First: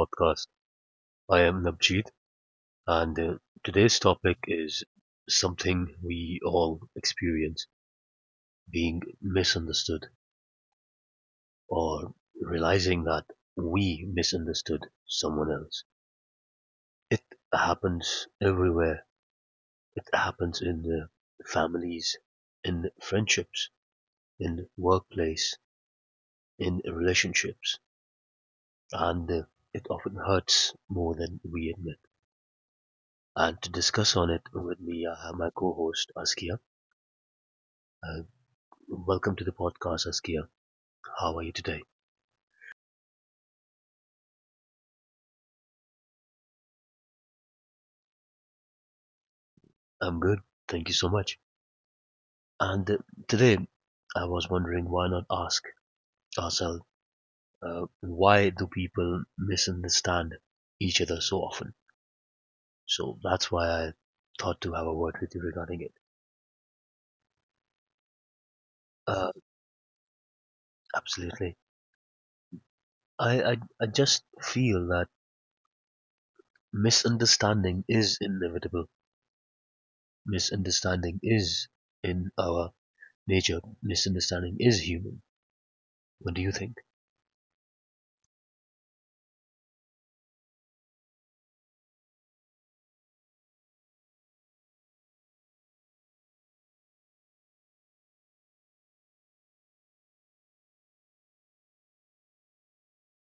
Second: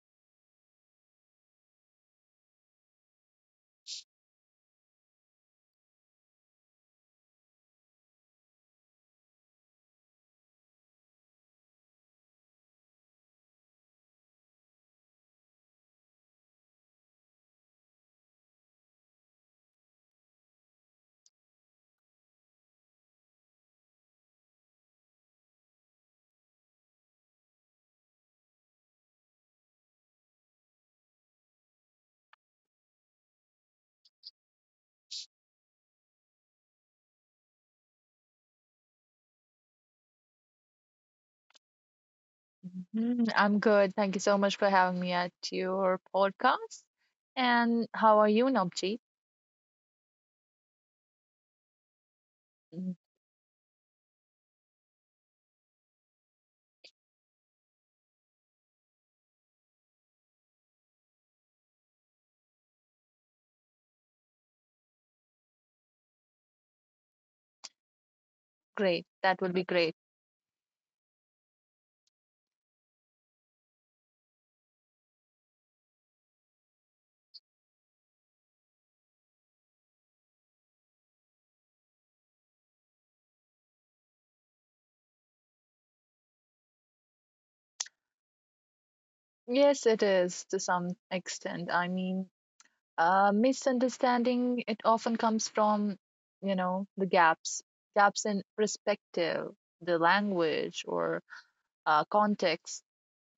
podcast. I am Nabjeet, and today's topic is something we all experience being misunderstood or realizing that we misunderstood someone else. It happens everywhere, it happens in the families, in friendships, in workplace, in relationships, and it often hurts more than we admit. And to discuss on it with me, I have my co-host Askia. Uh, Welcome to the podcast, Askia. How are you today? Mhm, I'm good. Thank you so much for having me at your podcast. And how are you, Nobji? I'm good. Thank you so much. And Mm, uh, today, I was wondering why not ask ourselves why do people misunderstand each other so often? So that's why I thought to have a word with you regarding it. Great. Uh, That would be great. Absolutely. I just feel that misunderstanding is inevitable. Misunderstanding is in our nature misunderstanding is human. What do you think? Yes, it is to some extent. I mean, misunderstanding, it often comes from, you know, the gaps, gaps in perspective, the language or context.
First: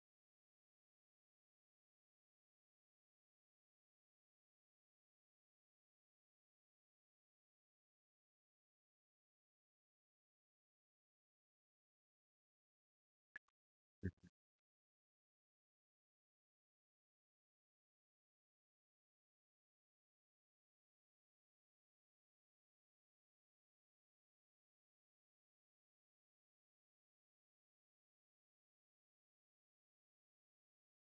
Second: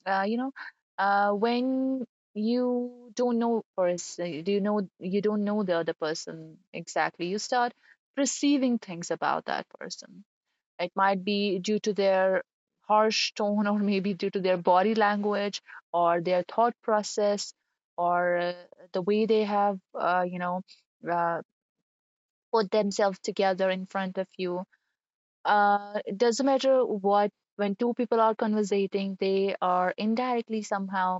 uh, you know, when you don't know the other person exactly. You start perceiving things about that person. It might be due to their harsh tone, or maybe due to their body language, or their thought process, or the way they have, uh, put themselves together in front of you. It doesn't matter what when two people are conversating, they are indirectly, somehow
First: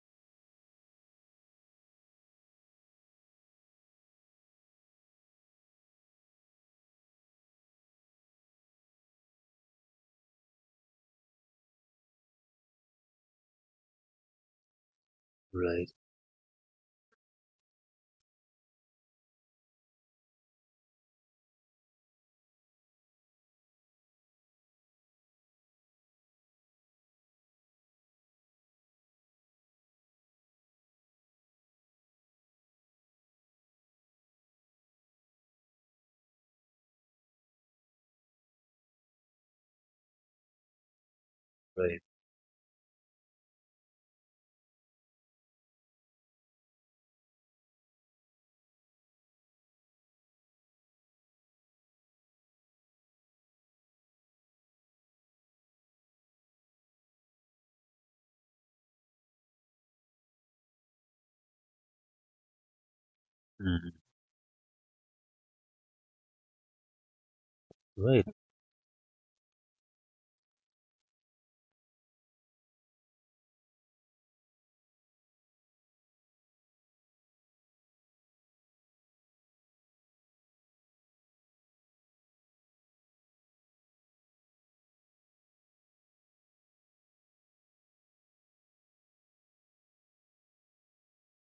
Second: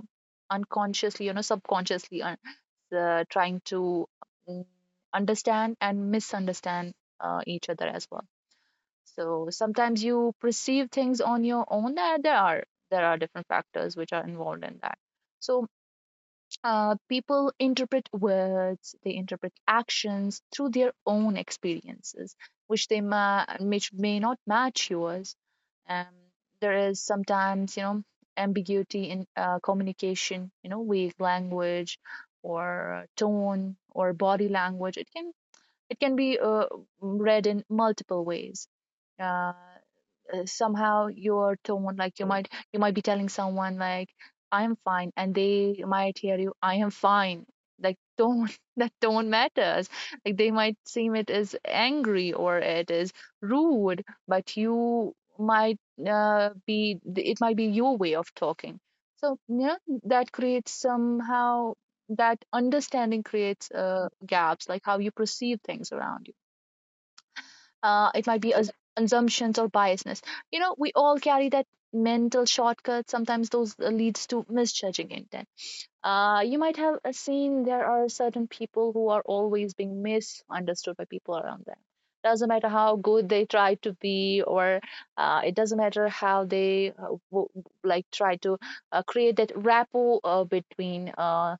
unconsciously, you know, subconsciously trying to mm, understand and misunderstand each other as well. So sometimes you perceive things on your own. That there are there are different factors which are involved in that. so Right. People interpret words, they interpret actions through their own experiences, which which may not match yours. Um, there is sometimes, you know, ambiguity in communication, you know, vague language or tone or body language. It can be read in multiple ways. Uh, Somehow your tone, Right. like, you might be telling someone like, "I am fine," and they might hear you, "I am fine," like tone. That tone matters. Like, they might seem it is angry or it is rude, but you might be it might be your way of talking. So yeah, that creates, somehow, that understanding creates Hmm. Gaps, like how you perceive things around you. It Right. might be assumptions or biasness. You know, we all carry that mental shortcut. Sometimes those leads to misjudging intent. You might have seen there are certain people who are always being misunderstood by people around them. Doesn't matter how good they try to be, or it doesn't matter how they like try to create that rapport between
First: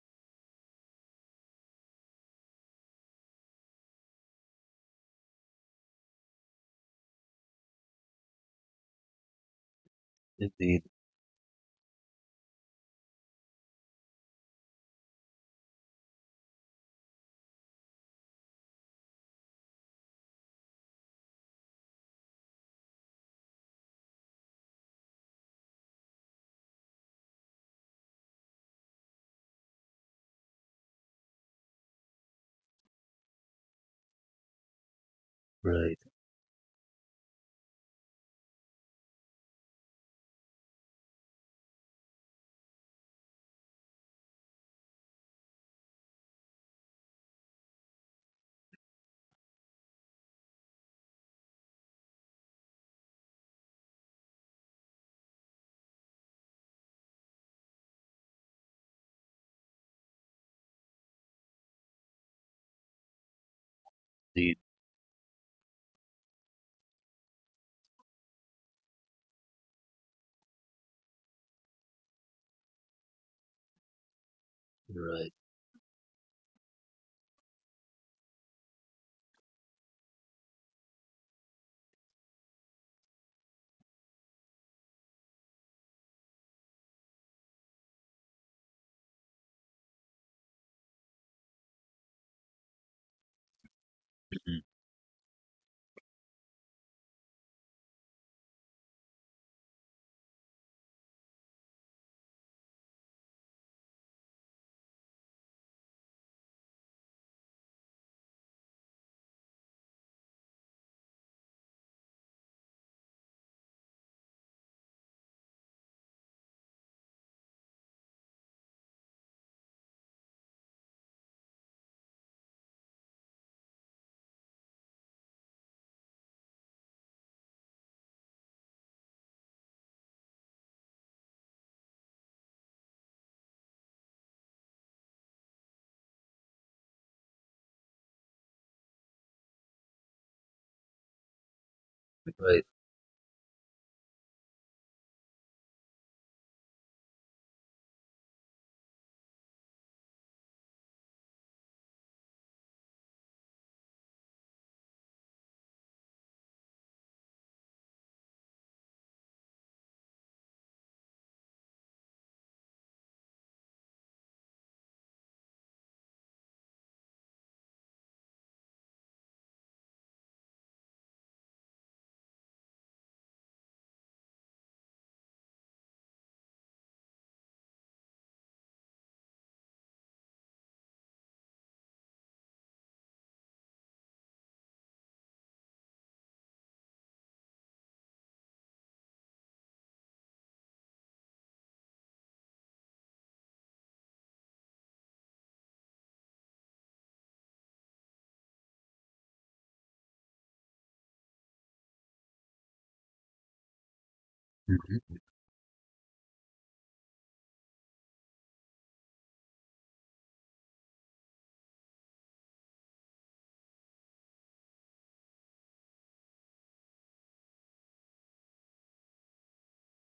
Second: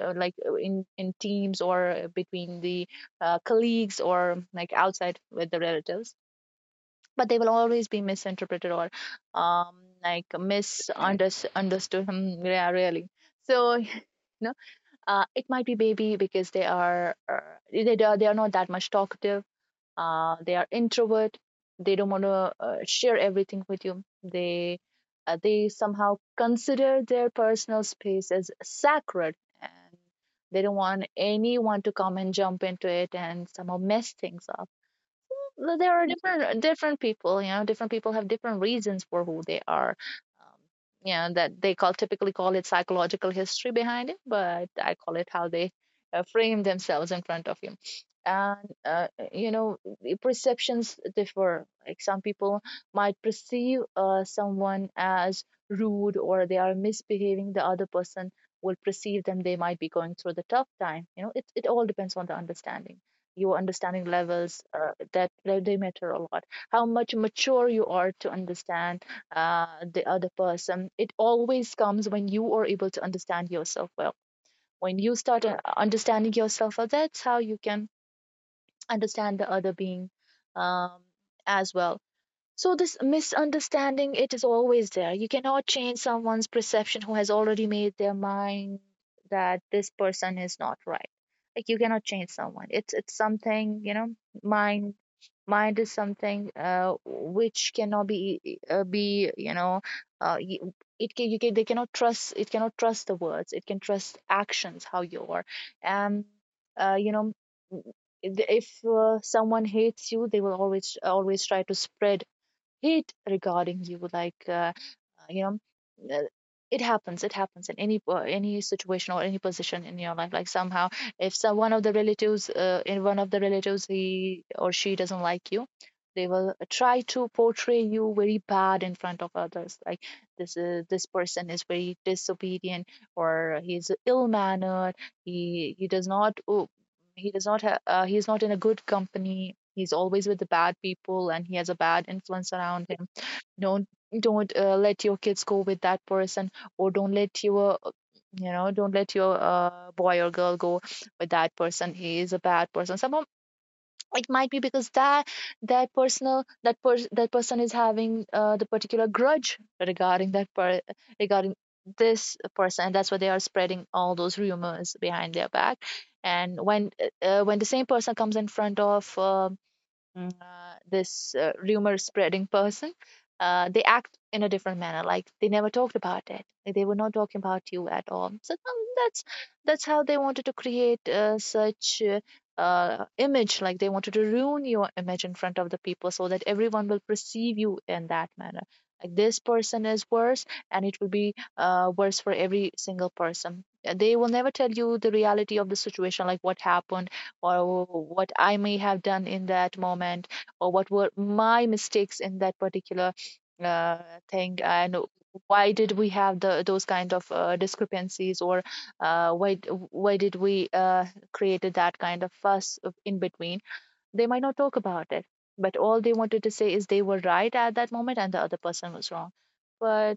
like in teams, or between the colleagues, or like outside with the relatives, but they will always be misinterpreted or um, like Indeed. misunderstood. Hmm, yeah, really. So you know, it might be baby because they are they are not that much talkative. They are introvert. They don't want to share everything with you. They somehow consider their personal space as sacred, and they don't want anyone to come and jump into it and somehow mess things up. Well, there Right. are different different people, you know, different people have different reasons for who they are. Um, you know, that they call, typically call it psychological history behind it, but I call it how they frame themselves in front of you. And you know, the perceptions differ. Like, some people might perceive someone as rude or they are misbehaving. The other person will perceive them, they might be going through the tough time. You know, it all depends on the understanding, your understanding Indeed. levels. That they matter a lot. How much mature you are to understand uh, the other person, it always comes when you are able to understand yourself well. When you Right. start understanding yourself well, that's how you can understand the other being, um, as well. So this misunderstanding, it is always there. You cannot change someone's perception who has already made their mind that this person is not right. Like, you cannot change someone. It's something, you know, Mm. mind mind is something which cannot be uh, you, it can, you can, they cannot trust, it cannot trust the words. It can trust actions, how you are. Um you know, m- if someone hates you, they will always always try to spread hate regarding you, like you know uh, it happens, it happens in any situation or any position in your life. Like, somehow, if some one of the relatives, in one of the relatives, he or she doesn't like you, they will try to portray you very bad in front of others. Like, this person is very disobedient, or he's ill mannered, he he does not uh, he does not have. He's not in a good company, he's always with the bad people and he has a bad influence Right. around him. Don't don't uh, let your kids go with that person, or don't let your, you know, don't let your boy or girl go with that person. He is a bad person somehow. It might be because that person is having the particular grudge regarding regarding this person, and that's why they are spreading all those rumors behind their back. And when the same person comes in front of this rumor spreading person, they act in a different manner, like they never talked about it, like they were not talking about you at all. So that's how they wanted to create such image. Like, they wanted to ruin your image in front of the people so that everyone will perceive you in that manner, like this person is worse, and it will be worse for every single person. They will never tell you the reality of the situation, like what happened, or what I may have done in that moment, or what were my mistakes in that particular uh, thing, and Hmm. why did we have the those kind of discrepancies, or why did we created that kind of fuss in between? They might not talk about it, but all they wanted to say is they were right at that moment and the other person was wrong. But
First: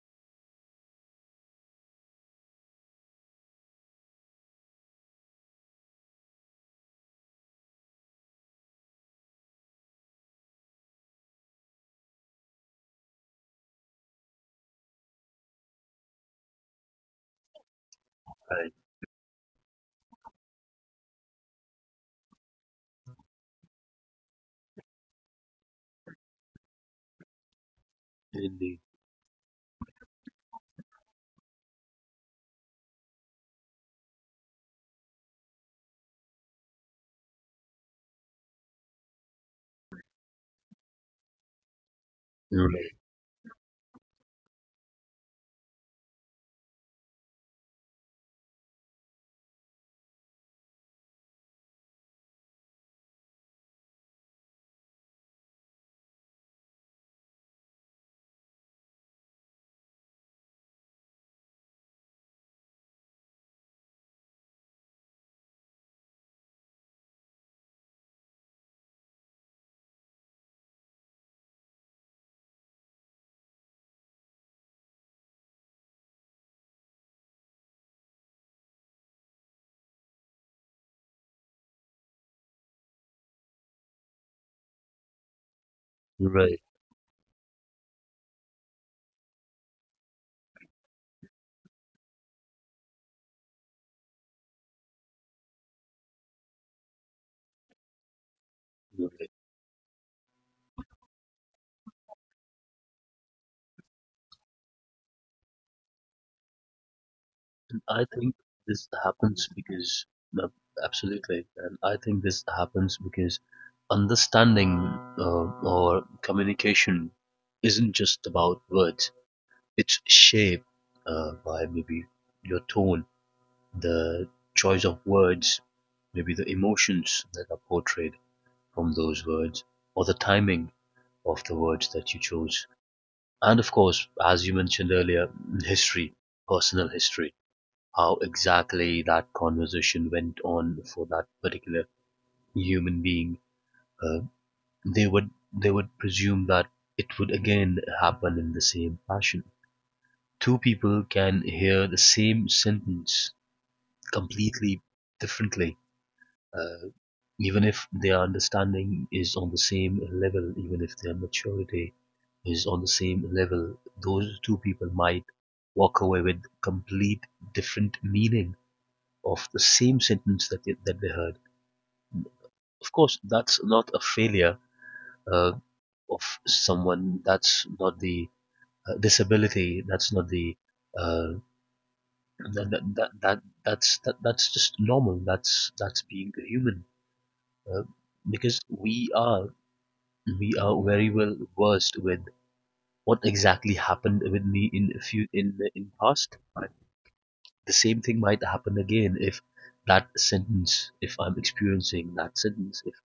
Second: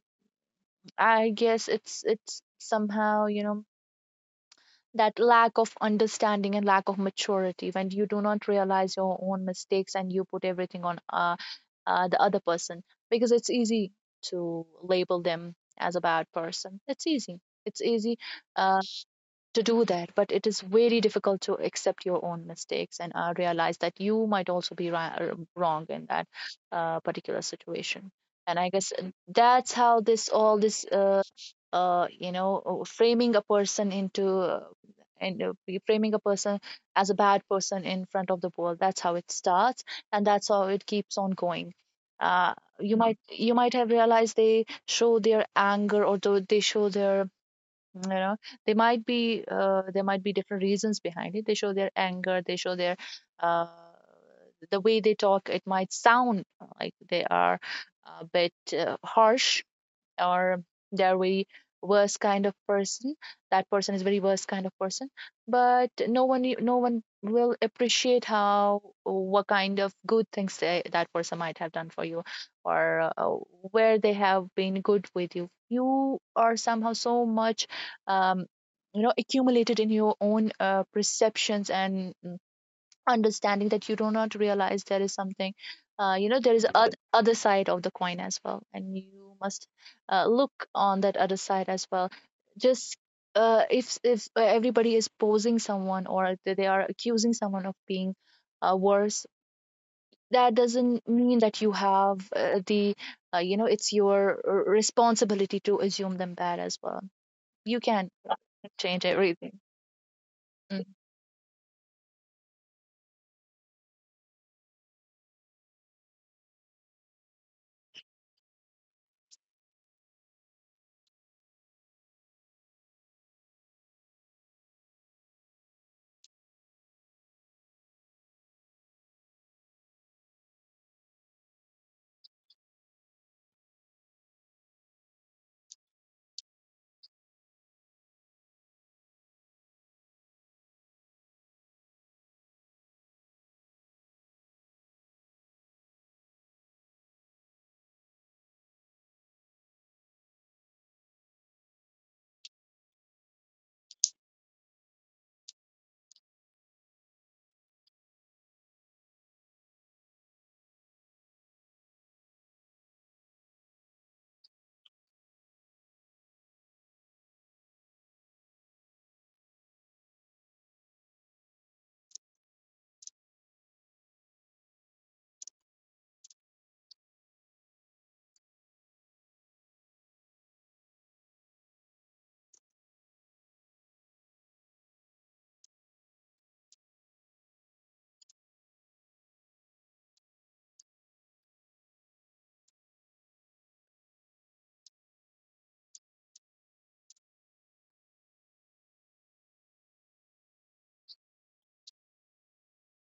I guess it's somehow, you know, that lack of understanding and lack of maturity, when you do not realize your own mistakes and you put everything on the other person, because it's easy to label them as a bad person. it's easy it's easy Right. Uh, to do that, but it is very difficult to accept your own mistakes and realize that you might also be wrong in that particular situation. And I Indeed. guess that's how this all this, framing a person into, framing a person as a bad person in front of the world, that's how it starts, and that's how it keeps on going. uh, Right. you might, you might have realized they show their anger, or they show their, you know, they might be there might be different reasons behind it. They show their anger, they show their uh, the way they talk, it might sound like they are a bit harsh, or they're very worst kind of person, that person is very worst kind of person. But no one, no one will appreciate how what kind of good things they, that person might have done for you, or where they have been good with you. You are somehow so much, um, you know, accumulated in your own perceptions and understanding that you do not realize there is something, there Right. is other side of the coin as well, and you must look on that other side as well. Just if everybody is posing someone, or they are accusing someone of being worse, Right. that doesn't mean that you have the you know, it's your responsibility to assume them bad as well. You I can think this change happens everything. because, uh, absolutely, and I think this happens because understanding or communication isn't just about words, it's shaped by maybe your tone, the choice of words, maybe the emotions that are portrayed from those words, or the timing of the words that you chose. And of course, as you mentioned earlier, history, personal history, how exactly that conversation went on for that particular human being. Uh, they would they would presume that it would again happen in the same fashion. Two people can hear the same sentence completely differently. Uh, Even if their understanding is on the same level, even if their maturity is on the same level, those two people might walk away with complete different meaning of the same sentence that they heard. Of course, that's not a failure uh, of someone. That's not the disability. That's not the uh, that, that, that, that's just normal. That's being human uh, because we are very well versed with what exactly happened with me in a few in past. But the same thing might happen again if that sentence, if I'm experiencing that sentence, if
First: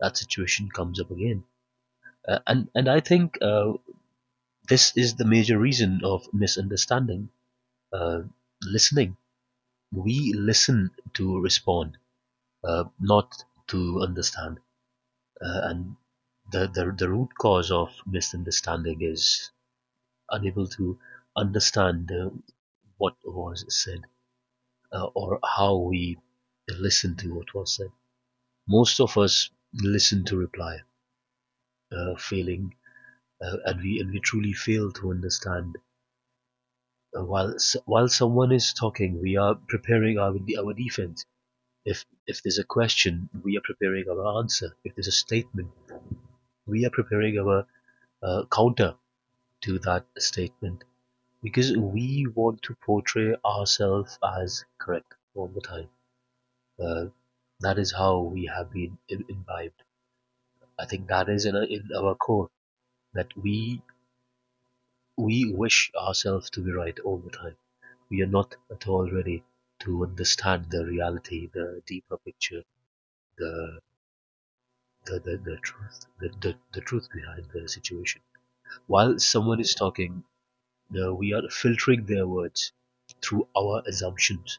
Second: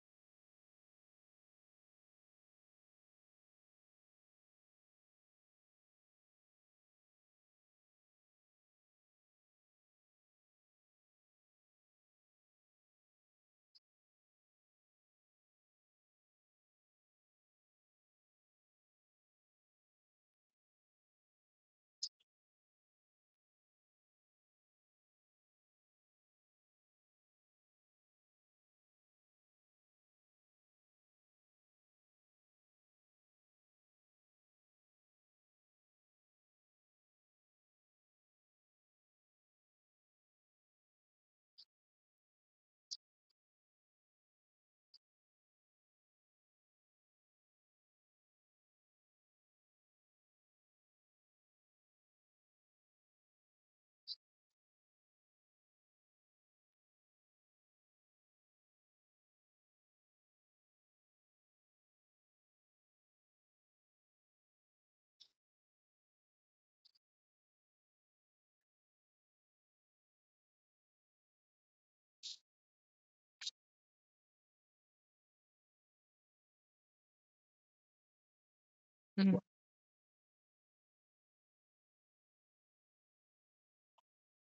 that situation comes up again. And I think this is the major reason of misunderstanding. Uh, Listening, we listen to respond, not to understand. And the, the root cause of misunderstanding is unable to understand what was said or how we listen to what was said. Most of us listen to reply, failing, and we truly fail to understand. Uh, while while someone is talking, we are preparing our defense. If there's a question, we are preparing our answer. If there's a statement, we are preparing our counter to that statement because we want to portray ourselves as correct all the time. Uh, that is how we have been imbibed. I think that is in our core that we wish ourselves to be right all the time. We are not at all ready to understand the reality, the deeper picture, the the truth, the truth behind the situation. While Mm-hmm. someone is talking, we are filtering their words through our assumptions.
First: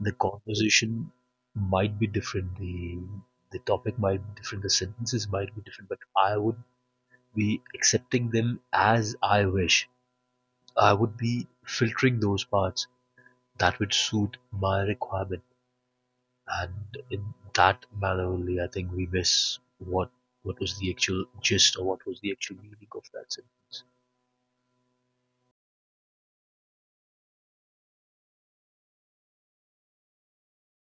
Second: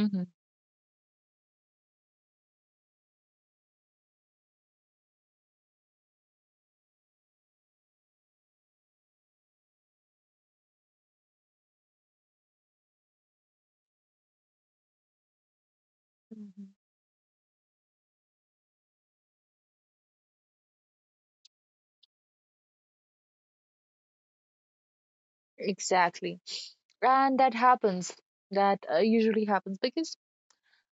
The conversation might be different. The topic might be different. The sentences might be different. But I would be accepting them as I wish. I would be filtering those parts that would suit my requirement. And in that manner only, I think we miss what was the actual gist or what was the actual meaning of that sin. Exactly. And that happens, that usually happens because,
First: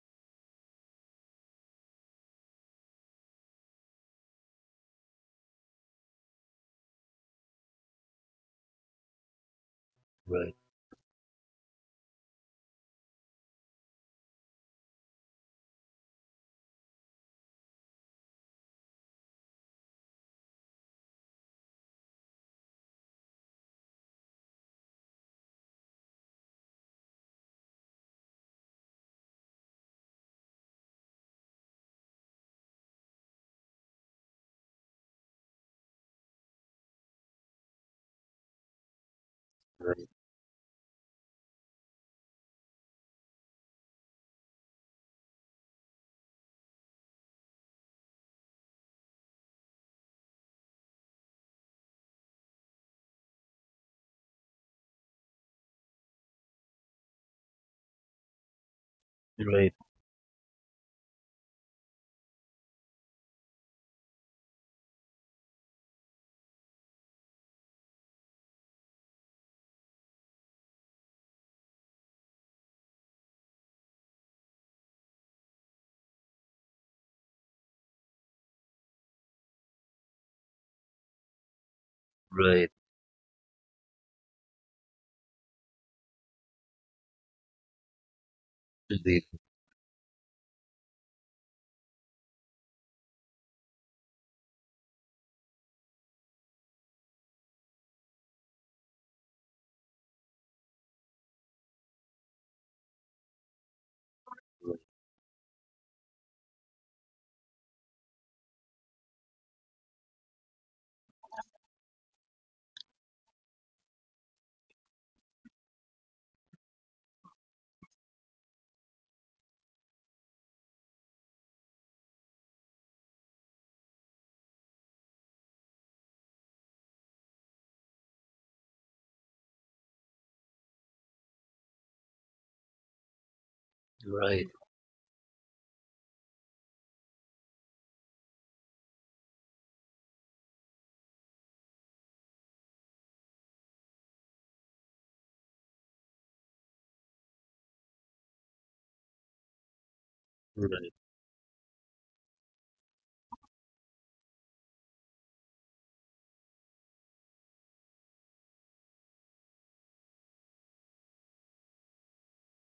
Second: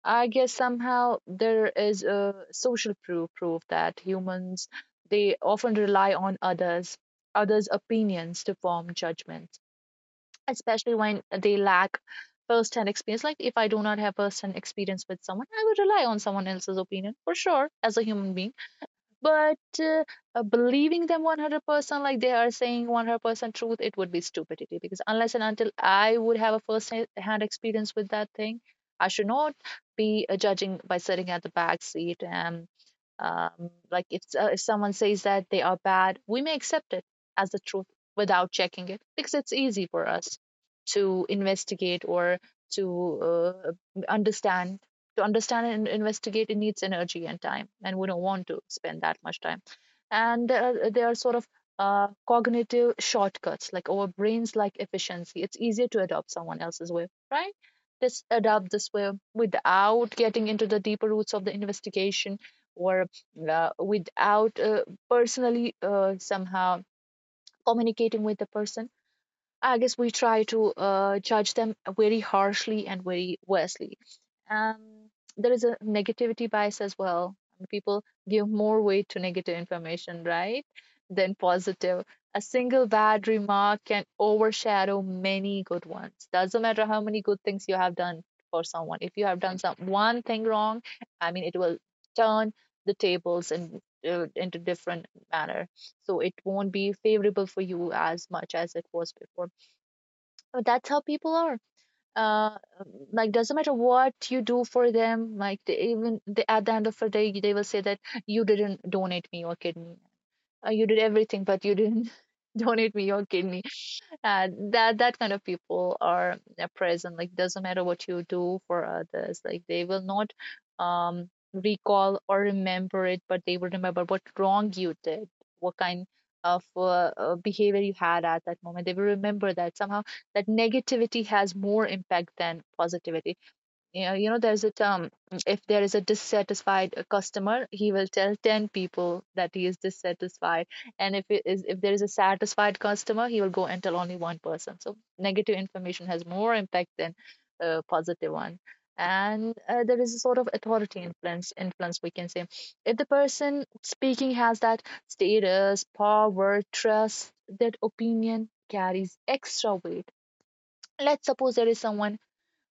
I guess, somehow there is a social proof that humans, they often rely on others, others opinions to form judgments, Right. especially when they lack first hand experience. Like, if I do not have first hand experience with someone, I would rely on someone else's opinion for sure as a human being. But believing them 100% like they are saying 100% truth, it would be stupidity, because unless and until I would have a hand experience with that thing, I should not be judging by sitting at the back seat. And like, if someone says that they are bad, we may accept it as the truth without checking it, because it's easy for Right. us to investigate, or to understand. To understand and investigate, it needs energy and time, and we don't want to spend that much time. And there are sort of cognitive shortcuts, like, our brains like efficiency. It's easier to adopt someone else's way, right? Just adopt this way Right. without getting into the deeper roots of the investigation or without personally somehow communicating with the person. I guess we try to judge them very harshly and very worstly. Um, there is a negativity bias as well. People give more weight to negative information, right, than positive. A Right. single bad remark can overshadow many good ones. Doesn't matter how many good things you have done for someone. If you Indeed. have done some one thing wrong, I mean, it will turn the tables in into different manner, so it won't be favorable for you as much as it was before. That's how people are, uh um, like doesn't matter what you do for them, like they even they, at the end of the day they will say that you didn't donate me your kidney. You did everything but you didn't donate me your kidney. That kind of people are present, like doesn't matter what you do for others, like they will not recall or remember it, but they will remember what wrong you did, what kind of behavior you had at that moment. They will remember that somehow that negativity has more impact than positivity. Yeah, Right. there's a term. If there is a dissatisfied customer, he will tell 10 people that he is dissatisfied. And if there is a satisfied customer, he will go and tell only one person. So negative information has more impact than positive one. And there is a sort of Right. authority influence, we can say. If the person speaking has that status, power, trust, that opinion carries extra weight. Let's suppose there is someone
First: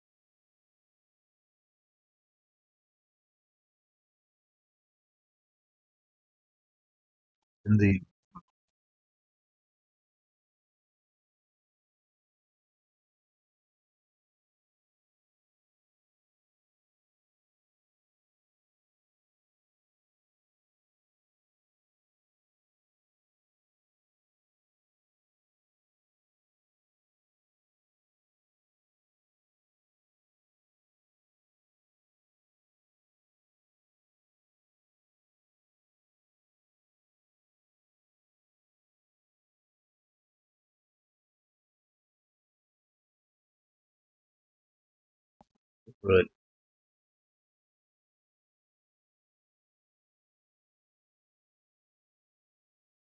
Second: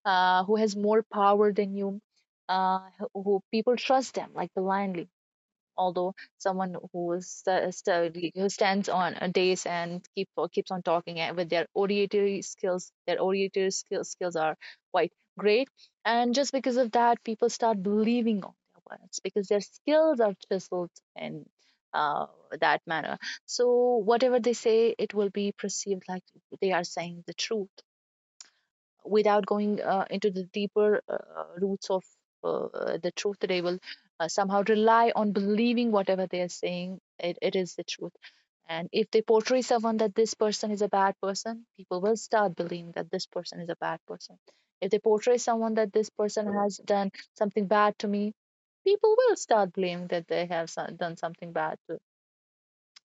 who has more power than you, uh, who people trust them like blindly. Although someone who is Indeed. Who stands on a days and keep or keeps on talking, and with their oratory skills, their oratory skills are quite great, and just because of that, people start believing on their words because their skills are chiseled in uh, that manner. So whatever they say, it will be perceived like they are saying the truth without going into the deeper roots of the truth. They will somehow rely on believing whatever they are saying, it is the truth. And if they portray someone that this person is a bad person, people will start believing that this person is a bad person. If they portray someone that this Right. person Mm. has done something bad to me, people will start blaming that they have done something bad to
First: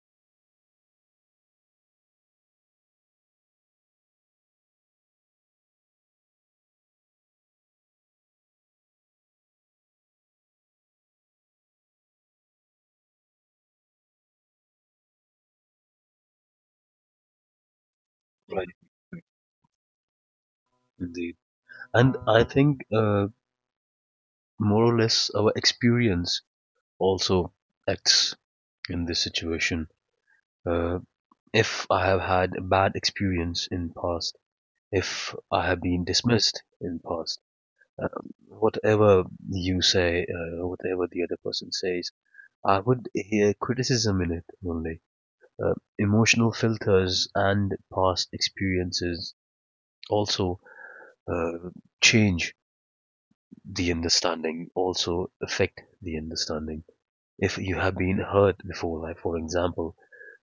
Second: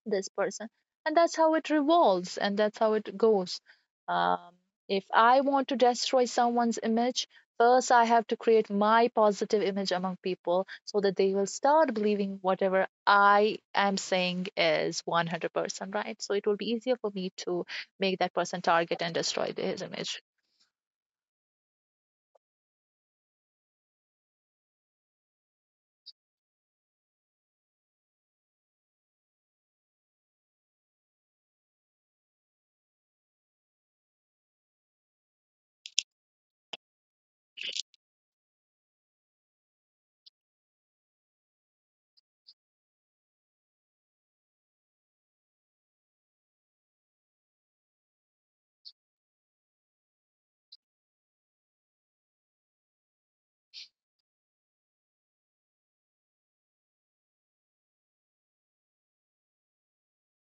this person, and that's how it revolves and that's how it goes. um, if I want to destroy someone's image, first I have to create my positive image among people so that they will start believing whatever I am saying is 100% right, so it will be easier for me to make that person Right. target and destroy his image. Indeed. And I think more or less our experience also acts in this situation. Uh, if I have had a bad experience in past, if I have been dismissed in past, uh, whatever you say, whatever the other person says, I would hear criticism in it only. Emotional filters and past experiences also uh, change the understanding, also affect the understanding. If you have been hurt before, like for example,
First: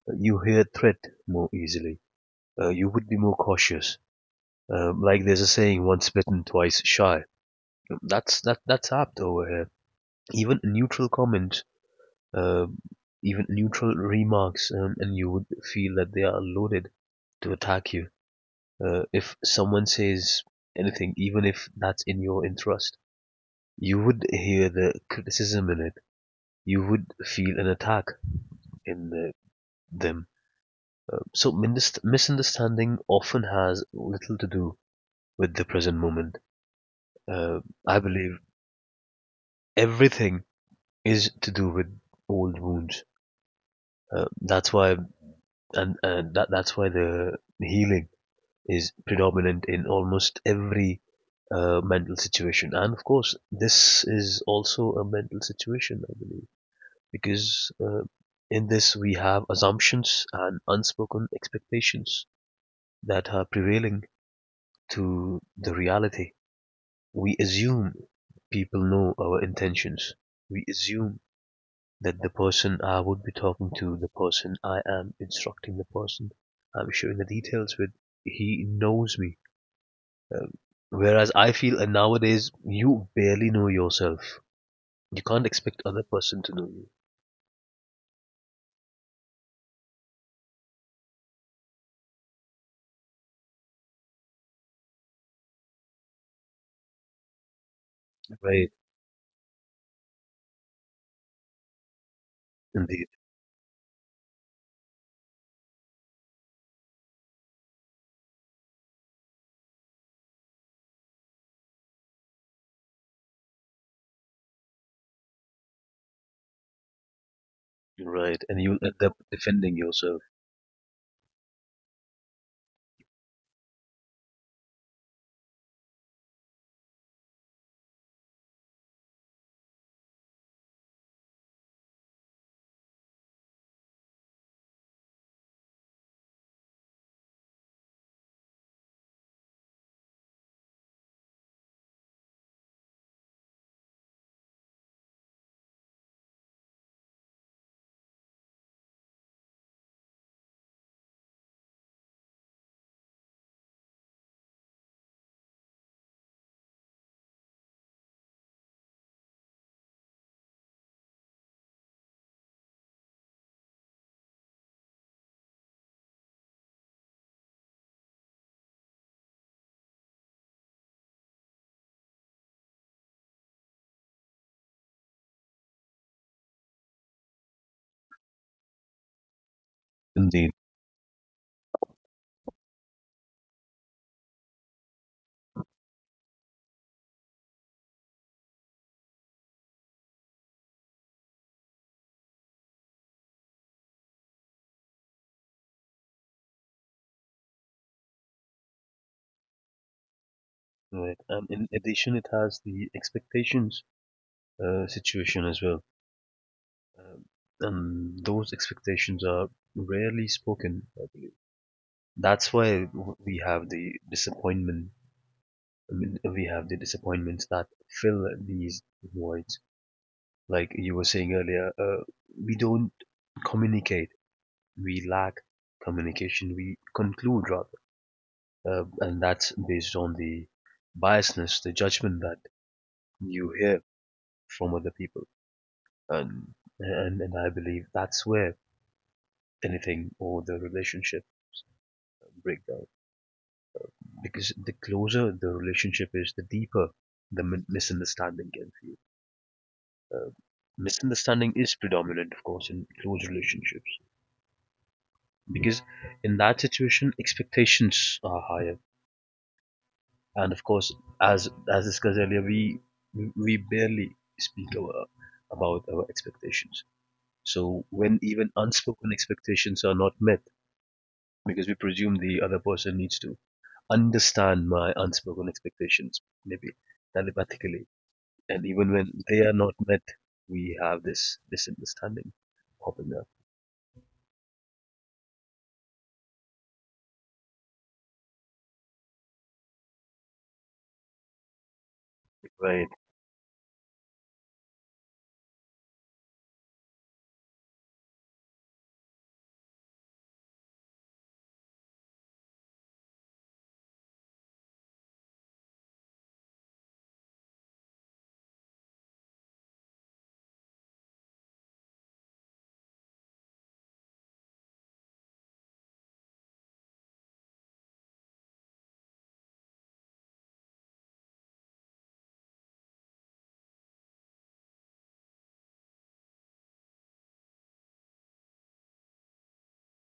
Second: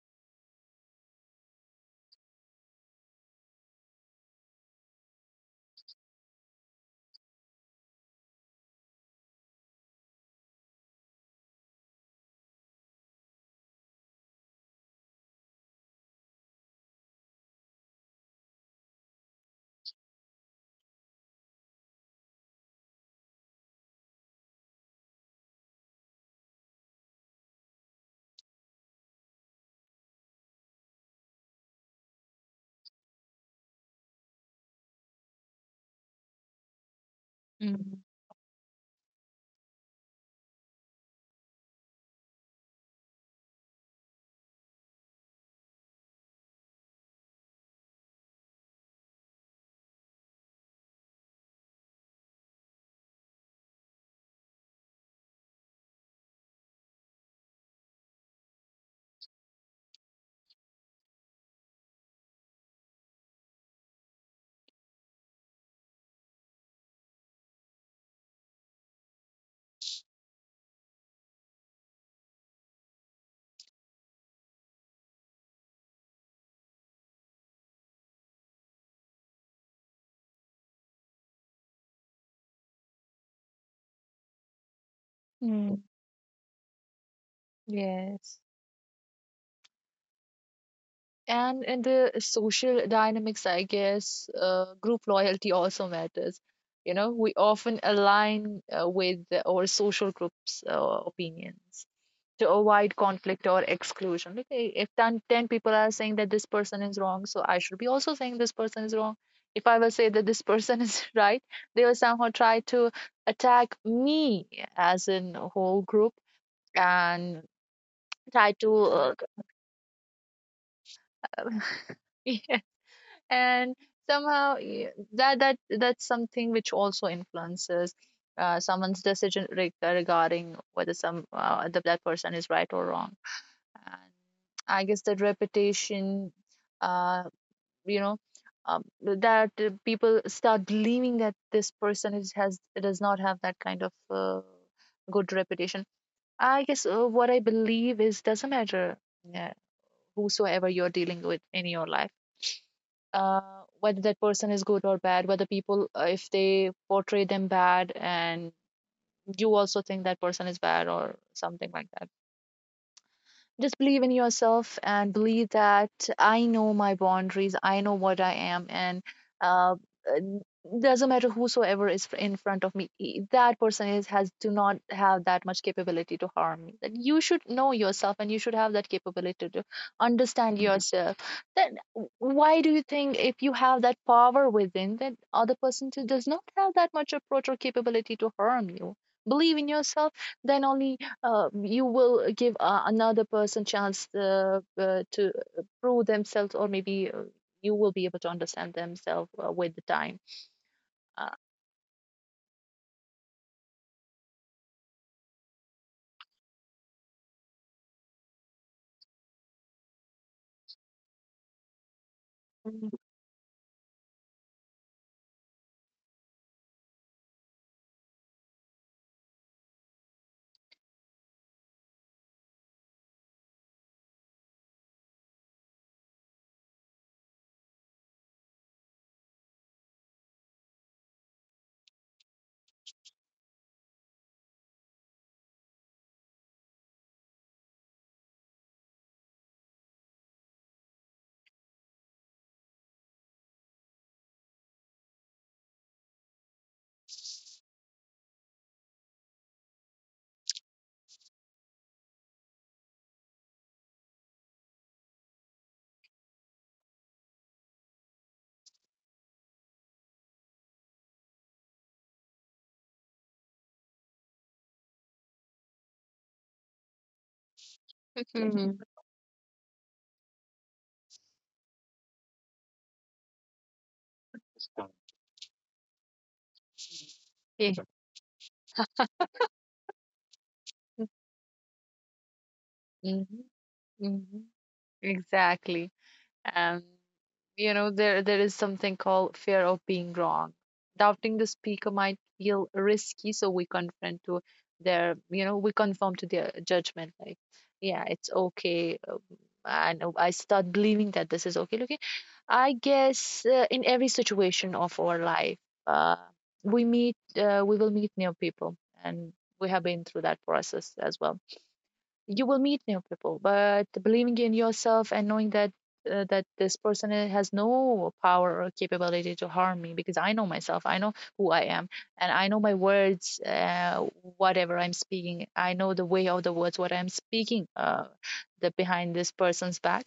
you hear threat more easily. You would be more cautious. Like there's a saying, once bitten, twice shy. That's apt over here. Even a neutral comment, um, even neutral remarks, and you would feel that they are loaded to attack you. If someone says anything, even if that's in your interest, you would hear the criticism in it. You would feel an attack in them. So misunderstanding often has little to do with the present moment. Uh, I Mm, believe everything is to do with old wounds. That's why, and that's why the healing is predominant in almost every mental situation. And of course, this is also a mental situation, I believe, because in this we have assumptions and unspoken expectations that are prevailing to the reality. We assume people know our intentions. We assume that the person I would be talking to, the person I am instructing, the person I'm sharing the details with, he knows me. Um, Whereas I feel, and nowadays you barely know yourself. You can't expect mm, other person to know you. yes. And in the social dynamics, I guess group loyalty also matters. You know, we often align Right. With our social group's opinions to avoid Indeed. conflict or exclusion. Like, if 10, ten people are saying that this person is wrong, so I should be also saying this person is wrong. If I will say that this person is right, they will somehow try to attack me as in a whole group, and Right. try And you'll end up to defending yourself. uh, and somehow that's something which also influences someone's decision regarding whether some that person is right or wrong. And I guess that reputation, uh, you know that people start believing that this person is has does not have that kind of good reputation. I guess what I believe is doesn't matter, yeah, whosoever you're dealing with in your life, uh, whether that person is good or bad, whether people, if they portray them bad and you also think that person is bad or something like that. Just believe in yourself and believe that I know my boundaries, I know what I am, and uh, uh, doesn't matter whosoever is in front of me, that person is has do not have that much capability to harm me. That you should know yourself and you should have that capability to Indeed. understand Mhm. yourself. Then w- why do you think if you have that power within, then other person too does not have that much approach or capability to harm you? Believe in yourself, then only you will give another person chance to prove themselves, or maybe you will be able to understand themselves with the time. Right. uh, And in addition, it has the expectations situation as well, um, and those expectations are rarely spoken. That's why Mhm. we have the disappointment. I mean, we have the disappointments that fill these voids. Like you were saying earlier, we don't communicate. We lack communication. We conclude rather, and that's based on the biasness, the judgment that you hear from other people. And and I believe that's where anything or the relationship break down because the closer the relationship is, the deeper the misunderstanding can misunderstanding is predominant, of course, in close relationships because in that situation expectations are higher, and of course, as discussed earlier, we barely speak about our expectations. So when even Mhm. unspoken expectations are not met, because we presume the other person needs to understand my unspoken expectations, maybe Yeah, telepathically, and even when they are not met, we have this misunderstanding popping up. mm-hmm, exactly. And you know there is something called fear of being wrong. Doubting the speaker might feel Right. risky, so we confront to their, you know, we conform to their judgment, like yeah it's okay. And I start believing that this is okay looking. I guess in every situation of our life, uh, we meet we will meet new people, and we have been through that process as well. You will meet new people but believing in yourself and knowing that that this person has no power or capability to harm me, because I know myself, I know who I am, and I know my words. Whatever I'm speaking, I know the way of the words what I'm speaking the behind this person's back.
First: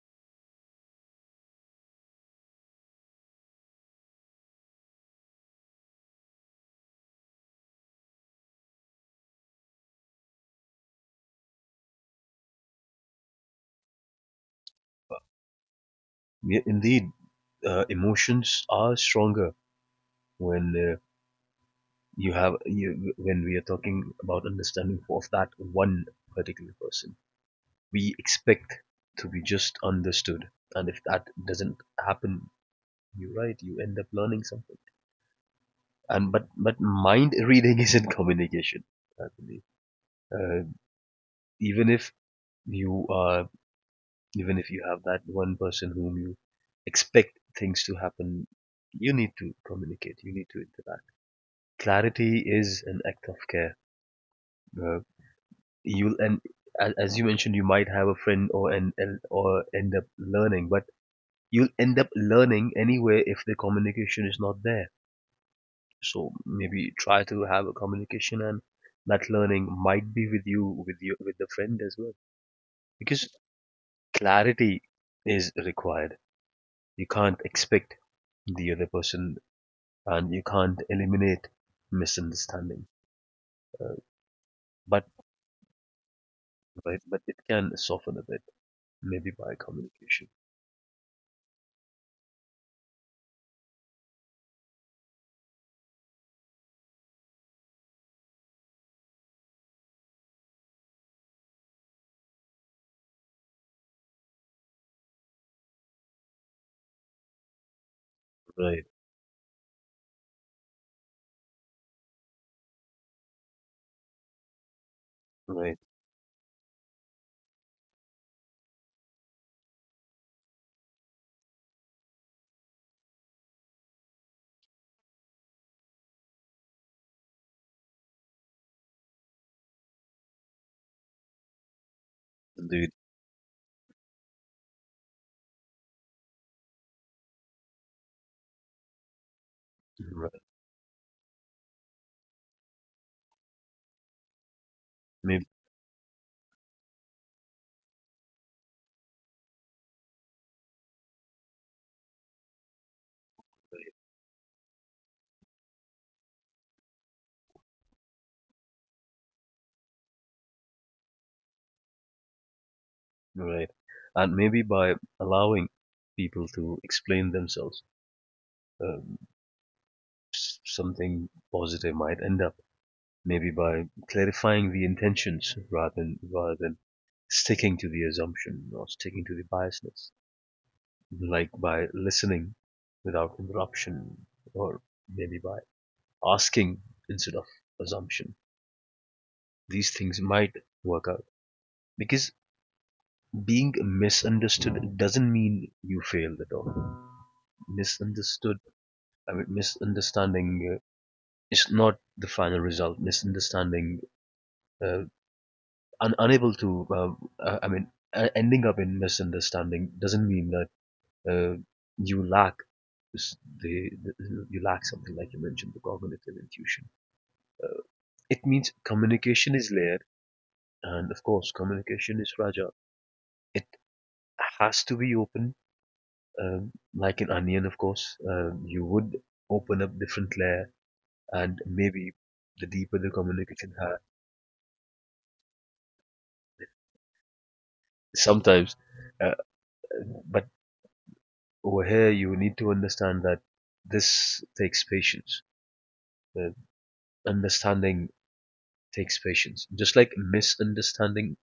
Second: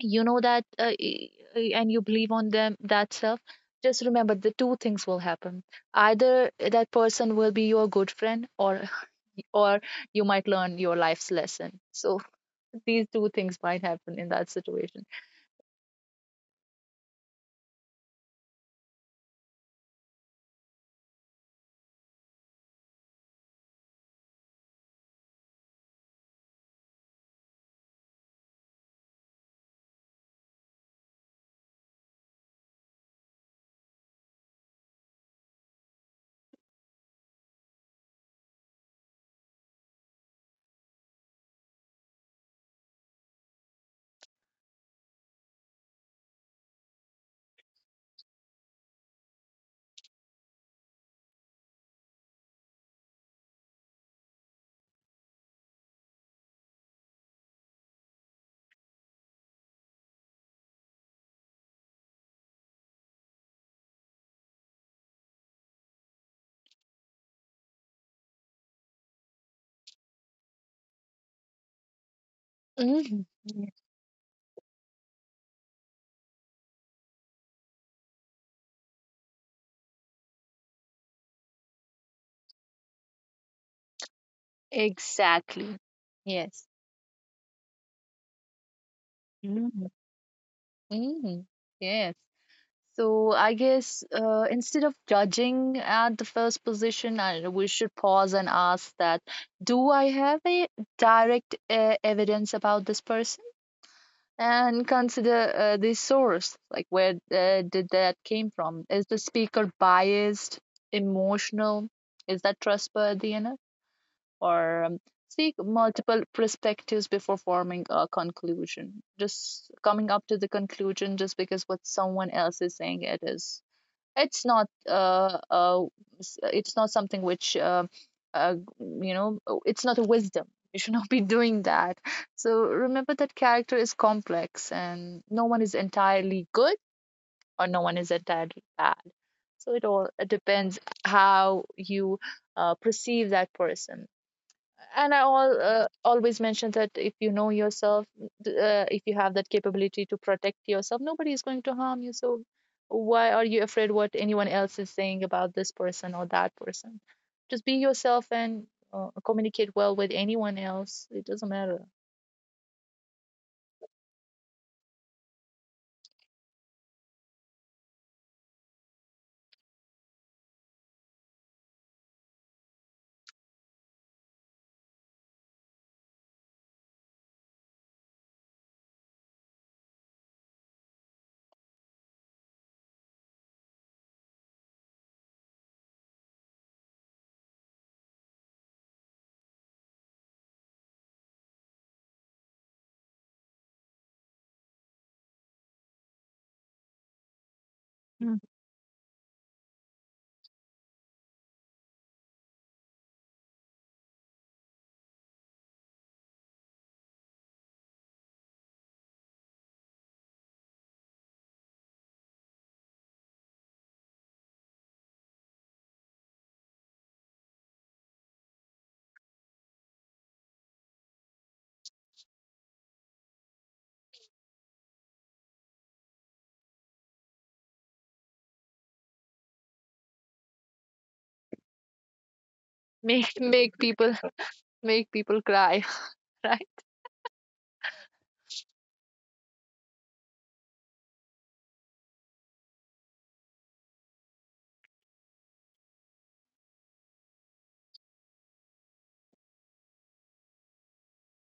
You know that and you believe on them that self. Just remember the two things will happen. Either that person will be your good friend, or you might learn your life's lesson. So these two things might happen in that situation. Yeah, indeed. Emotions are stronger when when we are talking about understanding of that one particular person. We expect to be just understood, and if that doesn't happen, you're right. You end up learning something. And but mind reading isn't communication. I believe. Uh, even if you are even if you have that one person whom you expect things to happen, you need to communicate. You need to interact. Clarity is an act of care. Uh, you'll and as you mentioned, you might have a friend or end up learning, but you'll end up learning anyway if the communication is not there. So maybe try to have a communication, and that learning might be with you, with the friend as well, Mhm. because Yeah, clarity is required. You can't expect the other person, and you can't eliminate misunderstanding, but exactly. Yes. but, it can soften a bit. Maybe by Mhm. communication. Mhm. Yes. So I guess instead of judging at the first position, we should pause and ask that, do I have a direct evidence about this person? And consider the source, like where did that came from? Right. Is the speaker biased, emotional? Is that trustworthy enough? Or seek Right. multiple perspectives before forming a conclusion. Just coming up to the conclusion just because what someone else is saying it is, it's not uh, uh it's not something which uh you know it's not a wisdom. You should not be doing that. So Indeed. remember that character is complex, and no one is entirely good or no one is entirely bad. So it Right. depends how you perceive that person. And Maybe. Always mention that if you know yourself, if you have that capability to protect yourself, nobody is going to harm you. So why are you afraid what anyone else is saying about this person or that person? Just be yourself and communicate well with anyone else, it doesn't matter. Right. And maybe by allowing people to explain themselves, um, something positive might end up. Maybe by clarifying the intentions rather than sticking to the assumption or sticking to the biasness. Like by listening without interruption, or maybe by asking instead of assumption. These things might work out because being misunderstood doesn't mean you failed at all. Mm. Misunderstood, I mean, misunderstanding is not the final result. Misunderstanding, uh, unable to, I mean, ending up in misunderstanding doesn't mean that uh, you lack s- the, the you lack something like you mentioned the cognitive intuition. It means communication is layered, and of course, communication is fragile. It has to be open, like an onion, of course, you would open up different layer, and maybe the deeper the make communication make people make people cry right. sometimes. Uh, but over here, you need to understand that this takes patience. Uh, Understanding takes patience. Just like misunderstanding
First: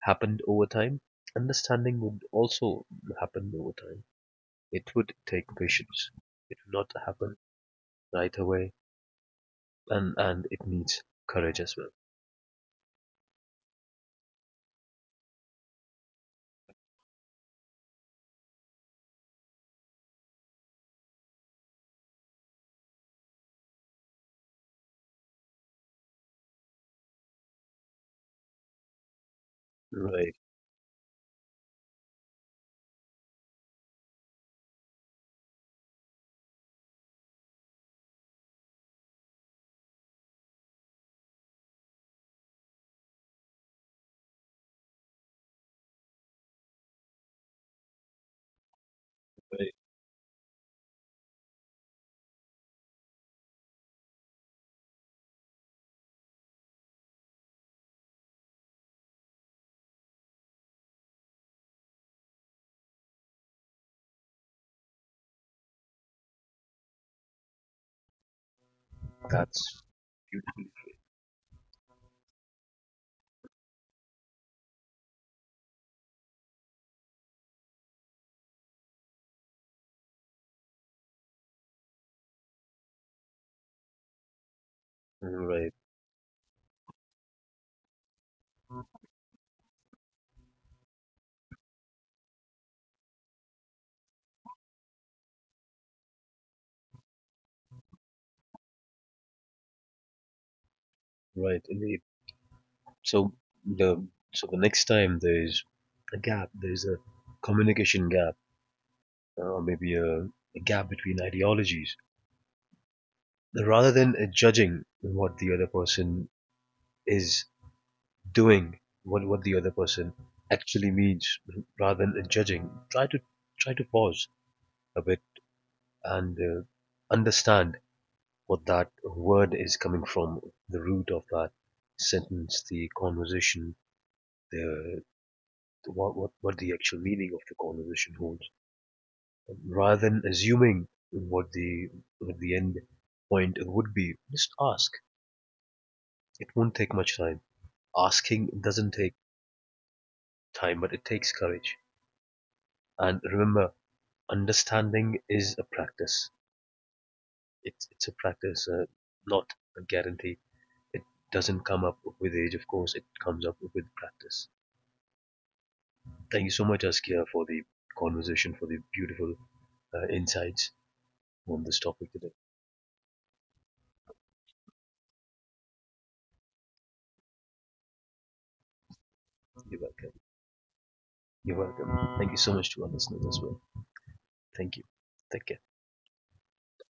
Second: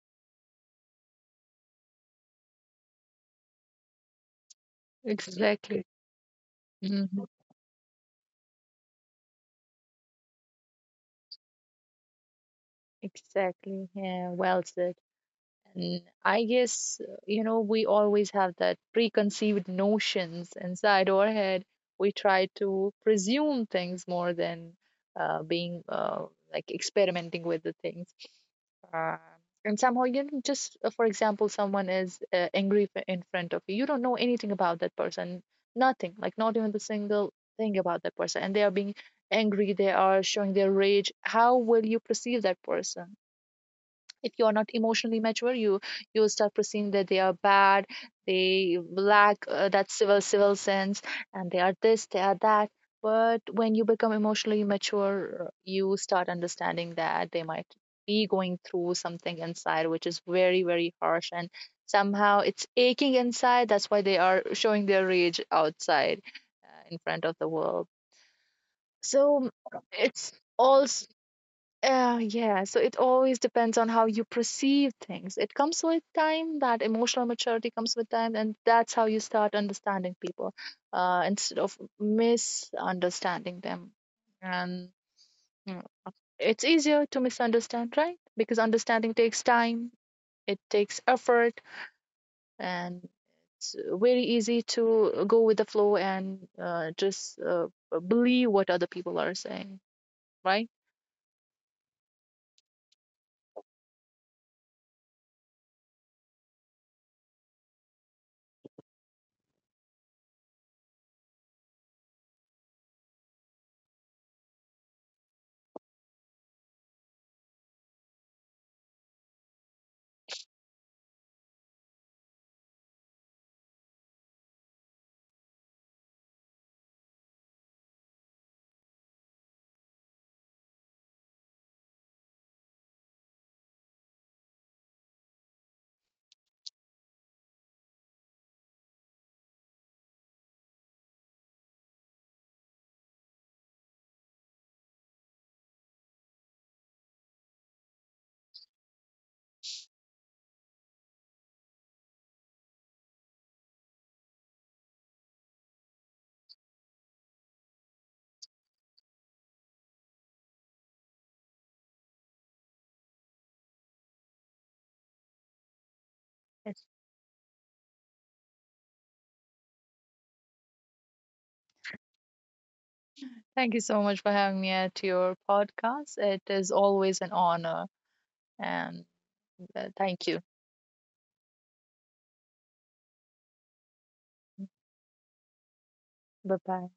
happened over time, understanding would also happen over time. It would take Exactly. patience. It would not Mhm. happen right away, and it needs courage as well. Exactly, yeah, well said. And I guess, we always have that preconceived notions inside our head. We try to presume things more than being like experimenting with the things. Uh, and somehow, you Right. know, just for example, someone is angry in front of you. You don't know anything about that person, nothing, like not even the single thing about that person. And they are being angry, they are showing their rage. How will you perceive that person? If you are not emotionally mature, you will start perceiving that they are bad, they lack Right. that civil sense, and they are this they are that. But when you become emotionally mature, you start understanding that they might be going through something inside which is very, very harsh, and somehow it's aching inside, that's why they are showing their rage outside in front of the world. So That's it's all yeah, so it always depends on how you perceive things. It comes with time, that emotional maturity comes with time, and that's how you start understanding people instead of misunderstanding them. And right. mm, it's easier to misunderstand, right? Because understanding takes time, it takes effort, and it's very easy to go with the flow and just believe what other people are saying, right? Right. Indeed. So the so the next time there's a gap, there's a communication gap, or maybe a gap between ideologies. Rather than judging what the other person is doing, what the other person actually means, rather than judging, try to try to pause a bit and understand what that word is coming from, the root of that sentence, the conversation, the what the actual meaning of the conversation holds, rather than assuming what the end point would be. Just ask. It won't take much time. Asking doesn't take time, but it takes courage. And remember, understanding is a practice. It's a practice, not a guarantee. It doesn't come up with age, of course. It comes up with practice. Thank you so much, Askia, for the conversation, for the beautiful insights on this topic today. Thank you so much for having me at your podcast. It is always an honor. And You're welcome. thank you. You're welcome. Thank you so much to our listeners as well. Thank you. Take care. Bye bye.